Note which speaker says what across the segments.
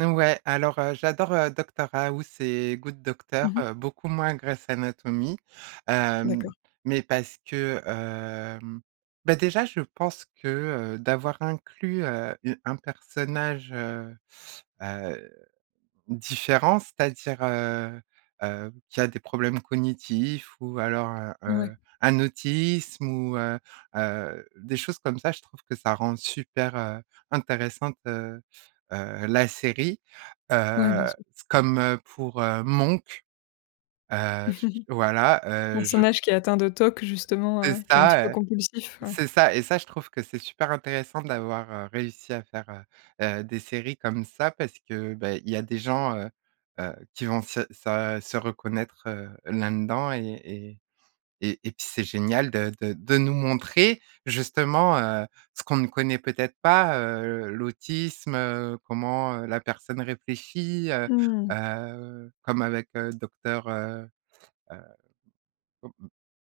Speaker 1: Ouais, alors, heu, j'adore, heu, Doctor House et Good Doctor,
Speaker 2: Mmh mh.
Speaker 1: heu, beaucoup moins Grey's Anatomy, hem,
Speaker 2: D'accord.
Speaker 1: mais parce que, hem, bah, déjà je pense que, heu, d'avoir inclus, heu, u un personnage, heu heu, différent. C'est-à-dire, heu heu, qui a des problèmes cognitifs ou alors, heu
Speaker 2: Ouais.
Speaker 1: heu, un autisme ou, heu heu, des choses comme ça. Je trouve que ça rend super, heu, intéressante, heu heu, la série,
Speaker 2: Ouais, bien
Speaker 1: heu,
Speaker 2: sûr.
Speaker 1: comme pour, heu, Monk. Heu j j voilà, heu, je
Speaker 2: Personnage qui est atteint de TOC justement,
Speaker 1: C'est
Speaker 2: heu, qui est un petit peu
Speaker 1: ça, heu
Speaker 2: compulsif, ouais.
Speaker 1: c'est ça et ça, je trouve que c'est super intéressant d'avoir, heu, réussi à faire, heu heu des séries comme ça parce que, bah, il y a des gens, heu heu, qui vont se se se reconnaître, heu, là-dedans et et et puis c'est génial de de de nous montrer, justement, heu, ce qu'on ne connaît peut-être pas, heu, l'autisme, heu, comment, heu, la personne réfléchit, heu
Speaker 2: Mmh.
Speaker 1: heu, comme avec Docteur, heu heu mmh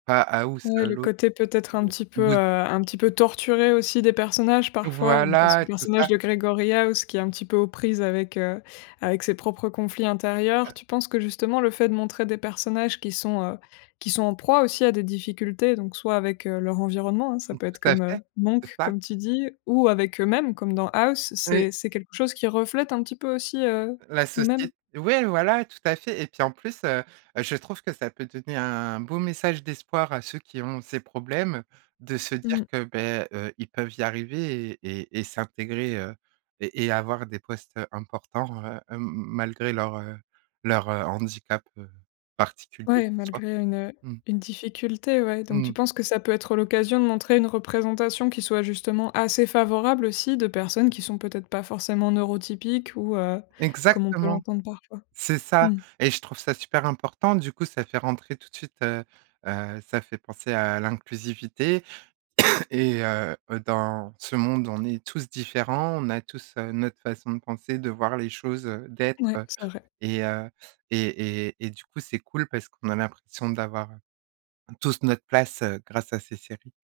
Speaker 1: pas House
Speaker 2: Ouais, le
Speaker 1: l'autre,
Speaker 2: côté peut-être un petit peu, heu
Speaker 1: Good.
Speaker 2: un petit peu torturé aussi des personnages parfois donc on pense au
Speaker 1: Voilà, tout
Speaker 2: personnage
Speaker 1: ça.
Speaker 2: de Gregory House qui est un petit peu aux prises avec, heu avec ses propres conflits intérieurs.
Speaker 1: Heu
Speaker 2: Tu penses que justement le fait de montrer des personnages qui sont, heu qui sont en proie aussi à des difficultés donc soit avec, heu, leur environnement hein, ça
Speaker 1: Mmh
Speaker 2: peut être
Speaker 1: tout à fait,
Speaker 2: comme
Speaker 1: c'est
Speaker 2: Monk,
Speaker 1: ça.
Speaker 2: comme tu dis, ou avec eux-mêmes, comme dans House,
Speaker 1: Oui.
Speaker 2: c'est c'est quelque chose qui reflète un petit peu aussi, heu,
Speaker 1: La
Speaker 2: nous-mêmes?
Speaker 1: socié ouais, voilà, tout à fait et puis en plus, heu heu je trouve que ça peut donner un beau message d'espoir à ceux qui ont ces problèmes. De se
Speaker 2: Mmh.
Speaker 1: dire que, beh, heu, ils peuvent y arriver et et et s'intégrer, heu, et et avoir des postes, heu, importants, heu hem malgré leur, heu leur handicap, heu, particulier qu'ils
Speaker 2: Ouais,
Speaker 1: soient,
Speaker 2: malgré une, heu
Speaker 1: mmh.
Speaker 2: une difficulté, ouais
Speaker 1: Mmh
Speaker 2: donc tu
Speaker 1: mh.
Speaker 2: penses que ça peut être l'occasion de montrer une représentation, qui soit justement assez favorable aussi de personnes, qui sont peut-être pas forcément neurotypiques? Ou, heu, comme on peut
Speaker 1: Exactement.
Speaker 2: l'entendre parfois,
Speaker 1: C'est ça
Speaker 2: mmh.
Speaker 1: et je trouve ça super important. Du coup ça fait rentrer tout de suite, heu heu ça fait penser à l'inclusivité et, heu heu dans ce monde on est tous différents. On a tous notre façon de penser, de voir les choses, d'être,
Speaker 2: Ouais,
Speaker 1: heu,
Speaker 2: c'est vrai.
Speaker 1: et heu et et et du coup c'est cool, parce qu'on a l'impression d'avoir tous notre place, heu, grâce à ces séries.